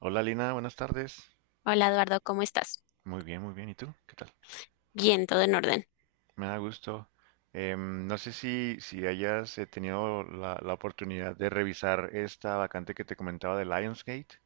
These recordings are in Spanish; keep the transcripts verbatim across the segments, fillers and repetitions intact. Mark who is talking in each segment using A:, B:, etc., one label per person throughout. A: Hola Lina, buenas tardes.
B: Hola Eduardo, ¿cómo estás?
A: Muy bien, muy bien. ¿Y tú? ¿Qué tal?
B: Bien, todo en orden.
A: Me da gusto. Em, no sé si, si hayas eh, tenido la, la oportunidad de revisar esta vacante que te comentaba de Lionsgate.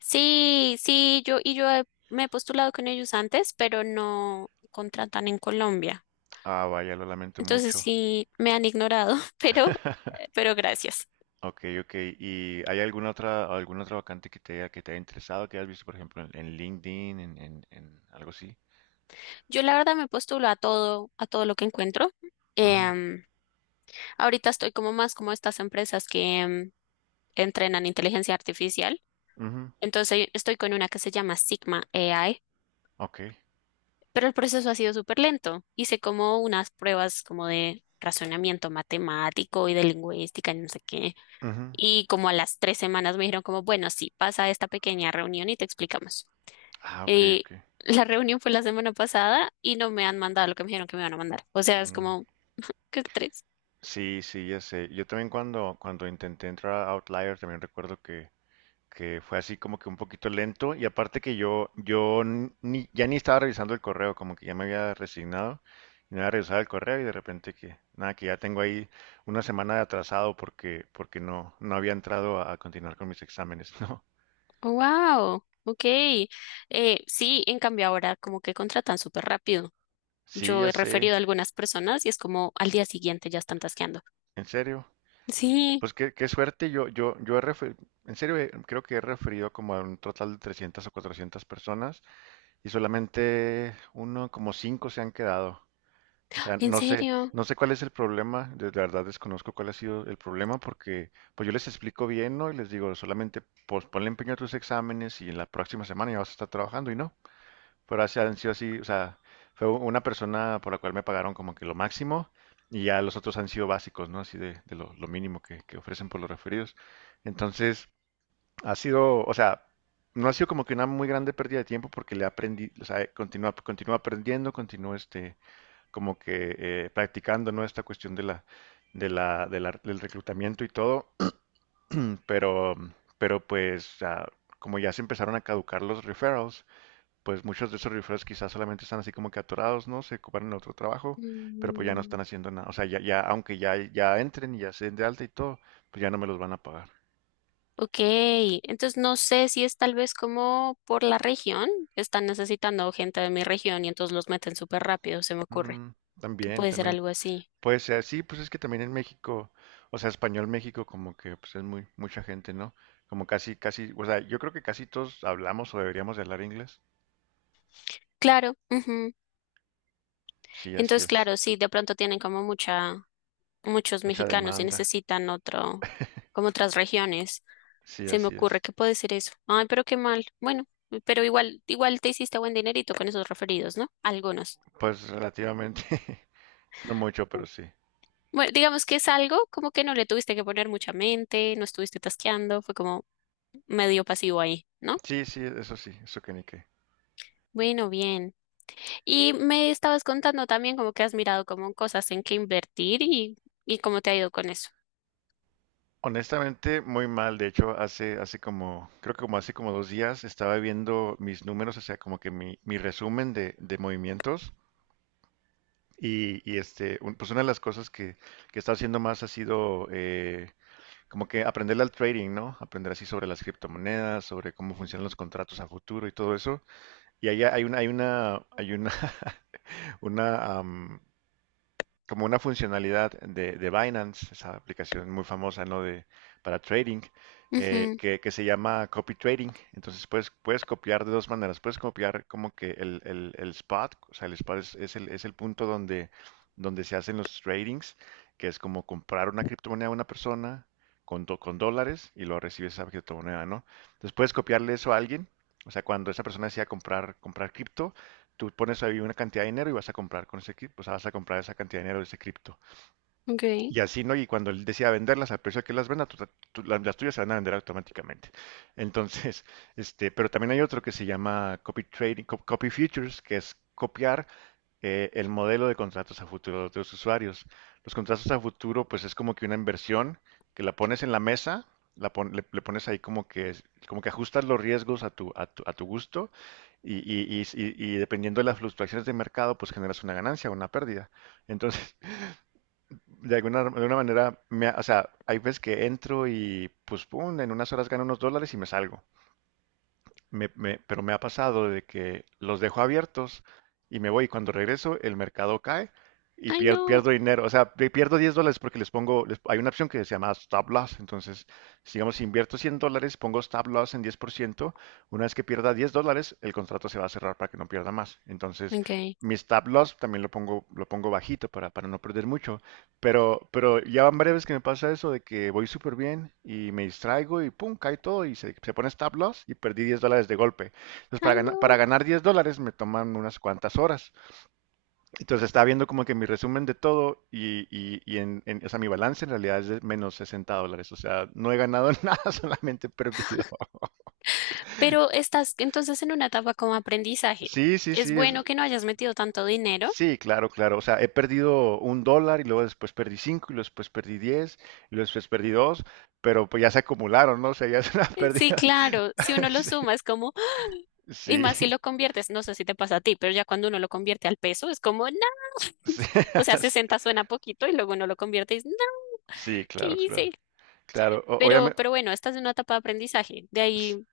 B: Sí, sí, yo y yo he- me he postulado con ellos antes, pero no contratan en Colombia.
A: Ah, vaya, lo lamento
B: Entonces
A: mucho.
B: sí me han ignorado, pero pero gracias.
A: Ok, ok. ¿Y hay alguna otra, alguna otra vacante que te haya, que te haya interesado, que hayas visto, por ejemplo, en, en LinkedIn, en, en- en algo así?
B: Yo la verdad me postulo a todo, a todo lo que encuentro.
A: Ujú,
B: Em, Ahorita estoy como más como estas empresas que em, entrenan inteligencia artificial.
A: ujú.
B: Entonces estoy con una que se llama Sigma A I.
A: Ok.
B: Pero el proceso ha sido súper lento. Hice como unas pruebas como de razonamiento matemático y de lingüística y no sé qué.
A: Ujú.
B: Y como a las tres semanas me dijeron como, bueno, sí, pasa a esta pequeña reunión y te explicamos.
A: Ah, ok,
B: Y
A: ok.
B: la reunión fue la semana pasada y no me han mandado lo que me dijeron que me van a mandar. O sea, es
A: Mm.
B: como, ¿qué tres?
A: Sí, sí, ya sé. Yo también cuando, cuando intenté entrar a Outlier también recuerdo que, que fue así como que un poquito lento y aparte que yo, yo n- ni, ya ni estaba revisando el correo, como que ya me había resignado y no había revisado el correo y de repente que, nada, que ya tengo ahí una semana de atrasado porque, porque no, no había entrado a, a continuar con mis exámenes, ¿no?
B: Wow, ok. Eh, sí, en cambio ahora como que contratan súper rápido.
A: Sí,
B: Yo
A: ya
B: he
A: sé,
B: referido a algunas personas y es como al día siguiente ya están tasqueando.
A: en serio.
B: Sí,
A: Pues qué, qué suerte, yo, yo, yo he referido, en serio. Eh, creo que he referido como a un total de trescientas o cuatrocientas personas. Y solamente uno, como cinco se han quedado. O sea,
B: en
A: no sé,
B: serio.
A: no sé cuál es el problema, de la verdad desconozco cuál ha sido el problema, porque pues yo les explico bien, ¿no? Y les digo, solamente pues ponle empeño a tus exámenes y en la próxima semana ya vas a estar trabajando, y no. Pero así han sido, así, o sea, fue u- una persona por la cual me pagaron como que lo máximo, y ya los otros han sido básicos, ¿no? Así de, de lo, lo mínimo que, que ofrecen por los referidos. Entonces, ha sido, o sea, no ha sido como que una muy grande pérdida de tiempo, porque le aprendí, o sea, continúa, continúa aprendiendo, continúa este, como que eh, practicando, ¿no? Esta cuestión de la, de la, de la- del reclutamiento y todo, pero, pero pues, ah, como ya se empezaron a caducar los referrals, pues muchos de esos referrals quizás solamente están así como que atorados, ¿no? Se ocuparon en otro trabajo, pero pues ya no
B: Mm.
A: están haciendo nada, o sea, ya, ya, aunque ya, ya entren y ya se den de alta y todo, pues ya no me los van a pagar.
B: Ok, entonces no sé si es tal vez como por la región, están necesitando gente de mi región y entonces los meten súper rápido, se me ocurre
A: Mm,
B: que
A: también,
B: puede ser
A: también.
B: algo así.
A: Puede ser, sí, pues es que también en México, o sea, español México como que pues es muy mucha gente, ¿no? Como casi, casi, o sea, yo creo que casi todos hablamos o deberíamos de hablar inglés.
B: Claro, ujú.
A: Sí, así
B: Entonces
A: es.
B: claro, sí, de pronto tienen como mucha, muchos
A: Mucha
B: mexicanos y
A: demanda.
B: necesitan otro, como otras regiones,
A: Sí,
B: se me
A: así
B: ocurre
A: es.
B: que puede ser eso. Ay, pero qué mal. Bueno, pero igual, igual te hiciste buen dinerito con esos referidos, ¿no? Algunos.
A: Pues relativamente, no mucho, pero sí.
B: Bueno, digamos que es algo como que no le tuviste que poner mucha mente, no estuviste tasqueando, fue como medio pasivo ahí, ¿no?
A: Sí, sí, eso sí, eso que ni qué.
B: Bueno, bien. Y me estabas contando también como que has mirado como cosas en que invertir y, y cómo te ha ido con eso.
A: Honestamente, muy mal. De hecho, hace, hace como, creo que como hace como dos días estaba viendo mis números, o sea, como que mi, mi resumen de, de movimientos. Y, y, este, un- pues una de las cosas que, que he estado haciendo más ha sido, eh, como que aprenderle al trading, ¿no? Aprender así sobre las criptomonedas, sobre cómo funcionan los contratos a futuro y todo eso. Y ahí hay una, hay una, hay una, una, como una funcionalidad de, de Binance, esa aplicación muy famosa, ¿no? De, para trading, eh,
B: Ujú,
A: que, que se llama copy trading. Entonces puedes, puedes copiar de dos maneras. Puedes copiar como que el, el, el spot, o sea, el spot es, es el, es el punto donde, donde se hacen los tradings, que es como comprar una criptomoneda a una persona con, do- con dólares y luego recibes esa criptomoneda, ¿no? Entonces puedes copiarle eso a alguien. O sea, cuando esa persona decía comprar, comprar cripto. Tú pones ahí una cantidad de dinero y vas a comprar con ese cripto, o sea, vas a comprar esa cantidad de dinero de ese cripto.
B: ok.
A: Y así, ¿no? Y cuando él decida venderlas, al precio que las venda, tú- tú- las, las tuyas se van a vender automáticamente. Entonces, este, pero también hay otro que se llama copy trading, co- copy futures, que es copiar eh, el modelo de contratos a futuro de los usuarios. Los contratos a futuro, pues es como que una inversión que la pones en la mesa, la pon- le, le pones ahí como que, como que ajustas los riesgos a tu, a tu, a tu gusto, y, y- y- y- y dependiendo de las fluctuaciones de mercado, pues generas una ganancia o una pérdida. Entonces, de alguna, de alguna manera, me ha- o sea, hay veces que entro y pues, pum, en unas horas gano unos dólares y me salgo. Me- me- pero me ha pasado de que los dejo abiertos y me voy, y cuando regreso el mercado cae y
B: Ay,
A: pier-
B: no.
A: pierdo dinero. O sea, pe- pierdo diez dólares porque les pongo, les- hay una opción que se llama stop loss. Entonces, si, digamos, si invierto cien dólares, pongo stop loss en diez por ciento. Una vez que pierda diez dólares, el contrato se va a cerrar para que no pierda más. Entonces,
B: Ok.
A: mi stop loss también lo pongo, lo pongo bajito para, para no perder mucho. Pero, pero ya van varias veces que me pasa eso, de que voy súper bien y me distraigo y pum, cae todo y se, se pone stop loss, y perdí diez dólares de golpe. Entonces, para
B: Ay,
A: ganar, para
B: no.
A: ganar diez dólares me toman unas cuantas horas. Entonces, estaba viendo como que mi resumen de todo y, y, y en, en- o sea, mi balance en realidad es de menos sesenta dólares. O sea, no he ganado nada, solamente he perdido.
B: Pero estás entonces en una etapa como aprendizaje.
A: Sí, sí, sí,
B: Es
A: es.
B: bueno que no hayas metido tanto dinero.
A: Sí, claro, claro. O sea, he perdido un dólar, y luego después perdí cinco, y luego después perdí diez, y luego después perdí dos, pero pues ya se acumularon, ¿no? O sea, ya es una
B: Eh, Sí,
A: pérdida.
B: claro, si uno lo
A: Sí,
B: suma es como, y
A: sí,
B: más si lo conviertes, no sé si te pasa a ti, pero ya cuando uno lo convierte al peso es como, no,
A: sí,
B: o sea, sesenta suena poquito y luego uno lo convierte y dices, no,
A: sí,
B: ¿qué
A: claro,
B: hice?
A: claro. Claro,
B: Pero,
A: obviamente.
B: pero bueno, esta es una etapa de aprendizaje. De ahí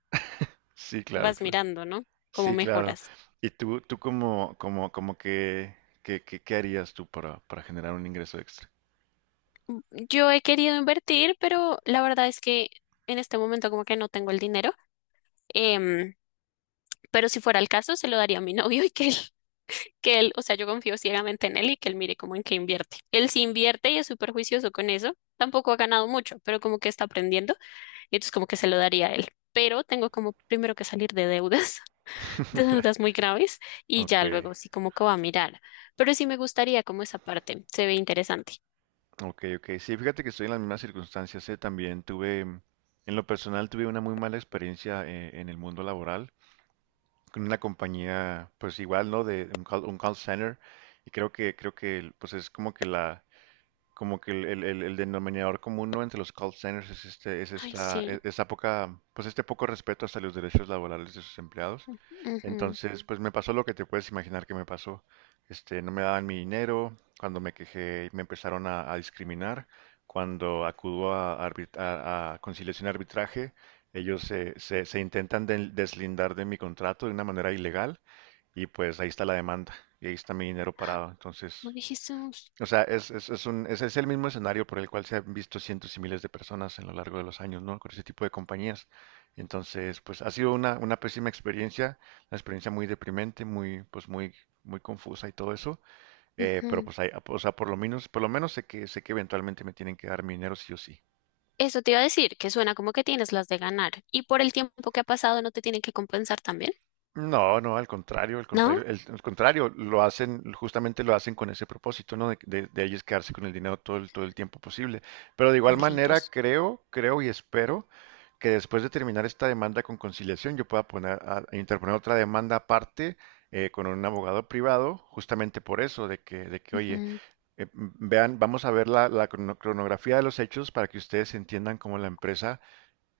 A: Sí, claro,
B: vas
A: claro.
B: mirando, ¿no? Cómo
A: Sí, claro.
B: mejoras.
A: ¿Y tú, tú como, como, como que, que, que- qué harías tú para, para generar un ingreso extra?
B: Yo he querido invertir, pero la verdad es que en este momento como que no tengo el dinero. Em, pero si fuera el caso, se lo daría a mi novio y que él, que él, o sea, yo confío ciegamente en él y que él mire cómo en qué invierte. Él sí invierte y es súper juicioso con eso. Tampoco ha ganado mucho, pero como que está aprendiendo y entonces como que se lo daría a él. Pero tengo como primero que salir de deudas. De dudas muy graves y ya
A: Ok,
B: luego sí como que va a mirar. Pero sí me gustaría como esa parte, se ve interesante.
A: ok, ok. Sí, fíjate que estoy en las mismas circunstancias. eh, También tuve, mm, en lo personal, tuve una muy mala experiencia eh, en el mundo laboral, con una compañía, pues igual, ¿no? De un call, un call, center. Y creo que, creo que, pues es como que la, como que el, el- el- el denominador común, ¿no? Entre los call centers es este, es
B: Ay,
A: esta,
B: sí.
A: e- esa poca, pues este poco respeto hacia los derechos laborales de sus empleados.
B: Ujú.
A: Entonces, pues me pasó lo que te puedes imaginar que me pasó. Este, no me daban mi dinero; cuando me quejé me empezaron a, a discriminar; cuando acudo a, arbit- a- a conciliación y arbitraje, ellos se, se- se intentan del- deslindar de mi contrato de una manera ilegal, y pues ahí está la demanda y ahí está mi dinero parado. Entonces,
B: No dijimos.
A: o sea, es, es, es un, es, es el mismo escenario por el cual se han visto cientos y miles de personas en lo largo de los años, ¿no? Con ese tipo de compañías. Entonces, pues ha sido una, una pésima experiencia, una experiencia muy deprimente, muy, pues muy, muy confusa y todo eso. Eh, pero
B: Ujú.
A: pues hay, o sea, por lo menos, por lo menos sé que, sé que eventualmente me tienen que dar mi dinero sí o sí.
B: Eso te iba a decir, que suena como que tienes las de ganar. Y por el tiempo que ha pasado, ¿no te tienen que compensar también?
A: No, no, al contrario, al
B: ¿No?
A: contrario, el, al contrario, lo hacen, justamente lo hacen con ese propósito, ¿no? De, de, de ellos quedarse con el dinero todo el, todo el tiempo posible. Pero de igual manera,
B: Malditos.
A: creo, creo y espero que, después de terminar esta demanda con conciliación, yo pueda poner a, a interponer otra demanda aparte, eh, con un abogado privado, justamente por eso, de que, de que oye,
B: Ujú.
A: eh, vean, vamos a ver la, la crono- cronografía de los hechos para que ustedes entiendan cómo la empresa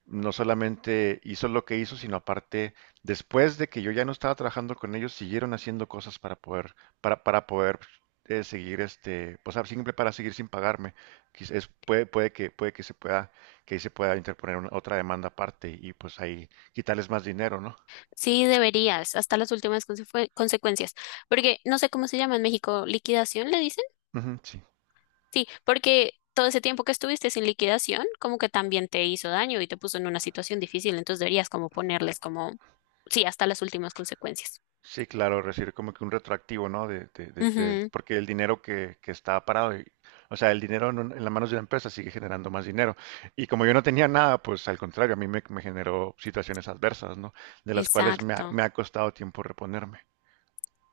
A: no solamente hizo lo que hizo, sino aparte, después de que yo ya no estaba trabajando con ellos, siguieron haciendo cosas para poder, para, para poder eh, seguir este, pues ah, simple, para seguir sin pagarme. Quiz- es- puede, puede que, puede que se pueda, que ahí se pueda interponer una- otra demanda aparte, y pues ahí quitarles más dinero, ¿no?
B: Sí, deberías, hasta las últimas consecu- consecuencias. Porque no sé cómo se llama en México, liquidación, le dicen.
A: Ujú, sí.
B: Sí, porque todo ese tiempo que estuviste sin liquidación, como que también te hizo daño y te puso en una situación difícil, entonces deberías como ponerles como, sí, hasta las últimas consecuencias.
A: Sí, claro, recibir como que un retroactivo, ¿no? De, de, de, de-
B: Ujú.
A: porque el dinero que, que está parado, y- o sea, el dinero en, un- en las manos de la empresa sigue generando más dinero. Y como yo no tenía nada, pues al contrario, a mí me, me generó situaciones adversas, ¿no? De las cuales me ha,
B: Exacto,
A: me ha costado tiempo reponerme.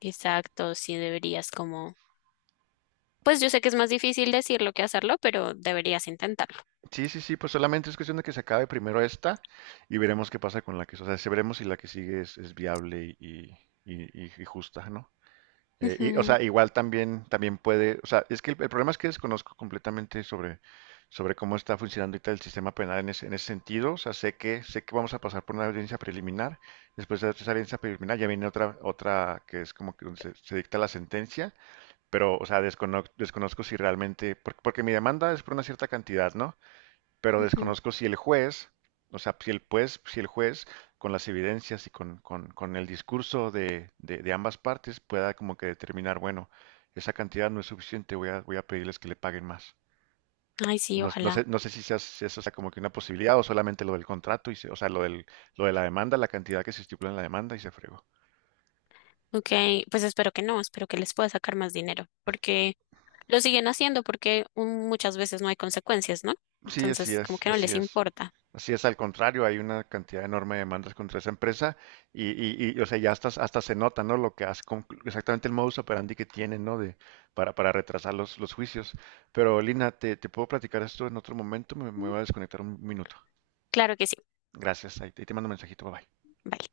B: exacto, sí deberías como, pues yo sé que es más difícil decirlo que hacerlo, pero deberías intentarlo.
A: Sí, sí, sí, pues solamente es cuestión de que se acabe primero esta, y veremos qué pasa con la que, o sea, si veremos si la que sigue es, es viable y, y, y- y justa, ¿no? Eh, y, o
B: Ujú,
A: sea, igual también, también puede, o sea, es que el, el problema es que desconozco completamente sobre, sobre cómo está funcionando ahorita el sistema penal en ese, en ese sentido. O sea, sé que, sé que vamos a pasar por una audiencia preliminar. Después de esa audiencia preliminar ya viene otra, otra que es como que donde se, se dicta la sentencia. Pero, o sea, descono- desconozco si realmente, porque, porque mi demanda es por una cierta cantidad, ¿no? Pero
B: ujú.
A: desconozco si el juez, o sea, si el juez, si el juez con las evidencias y con, con- con el discurso de, de- de ambas partes pueda como que determinar, bueno, esa cantidad no es suficiente, voy a, voy a pedirles que le paguen más.
B: Ay, sí,
A: No, no sé,
B: ojalá.
A: no sé si, sea, si eso sea como que una posibilidad, o solamente lo del contrato, y se- o sea, lo del, lo de la demanda, la cantidad que se estipula en la demanda, y se fregó.
B: Ok, pues espero que no, espero que les pueda sacar más dinero, porque lo siguen haciendo porque mm, muchas veces no hay consecuencias, ¿no?
A: Sí, así
B: Entonces, como
A: es,
B: que no
A: así
B: les
A: es.
B: importa.
A: Así es, al contrario, hay una cantidad enorme de demandas contra esa empresa, y, y, y, o sea, ya hasta, hasta se nota, ¿no? Lo que hace, con- exactamente el modus operandi que tienen, ¿no? De, para, para retrasar los, los juicios. Pero, Lina, te, te puedo platicar esto en otro momento, me, me
B: Mm.
A: voy a desconectar un minuto.
B: Claro que sí.
A: Gracias, ahí te ahí te mando un mensajito, bye bye.
B: Vale.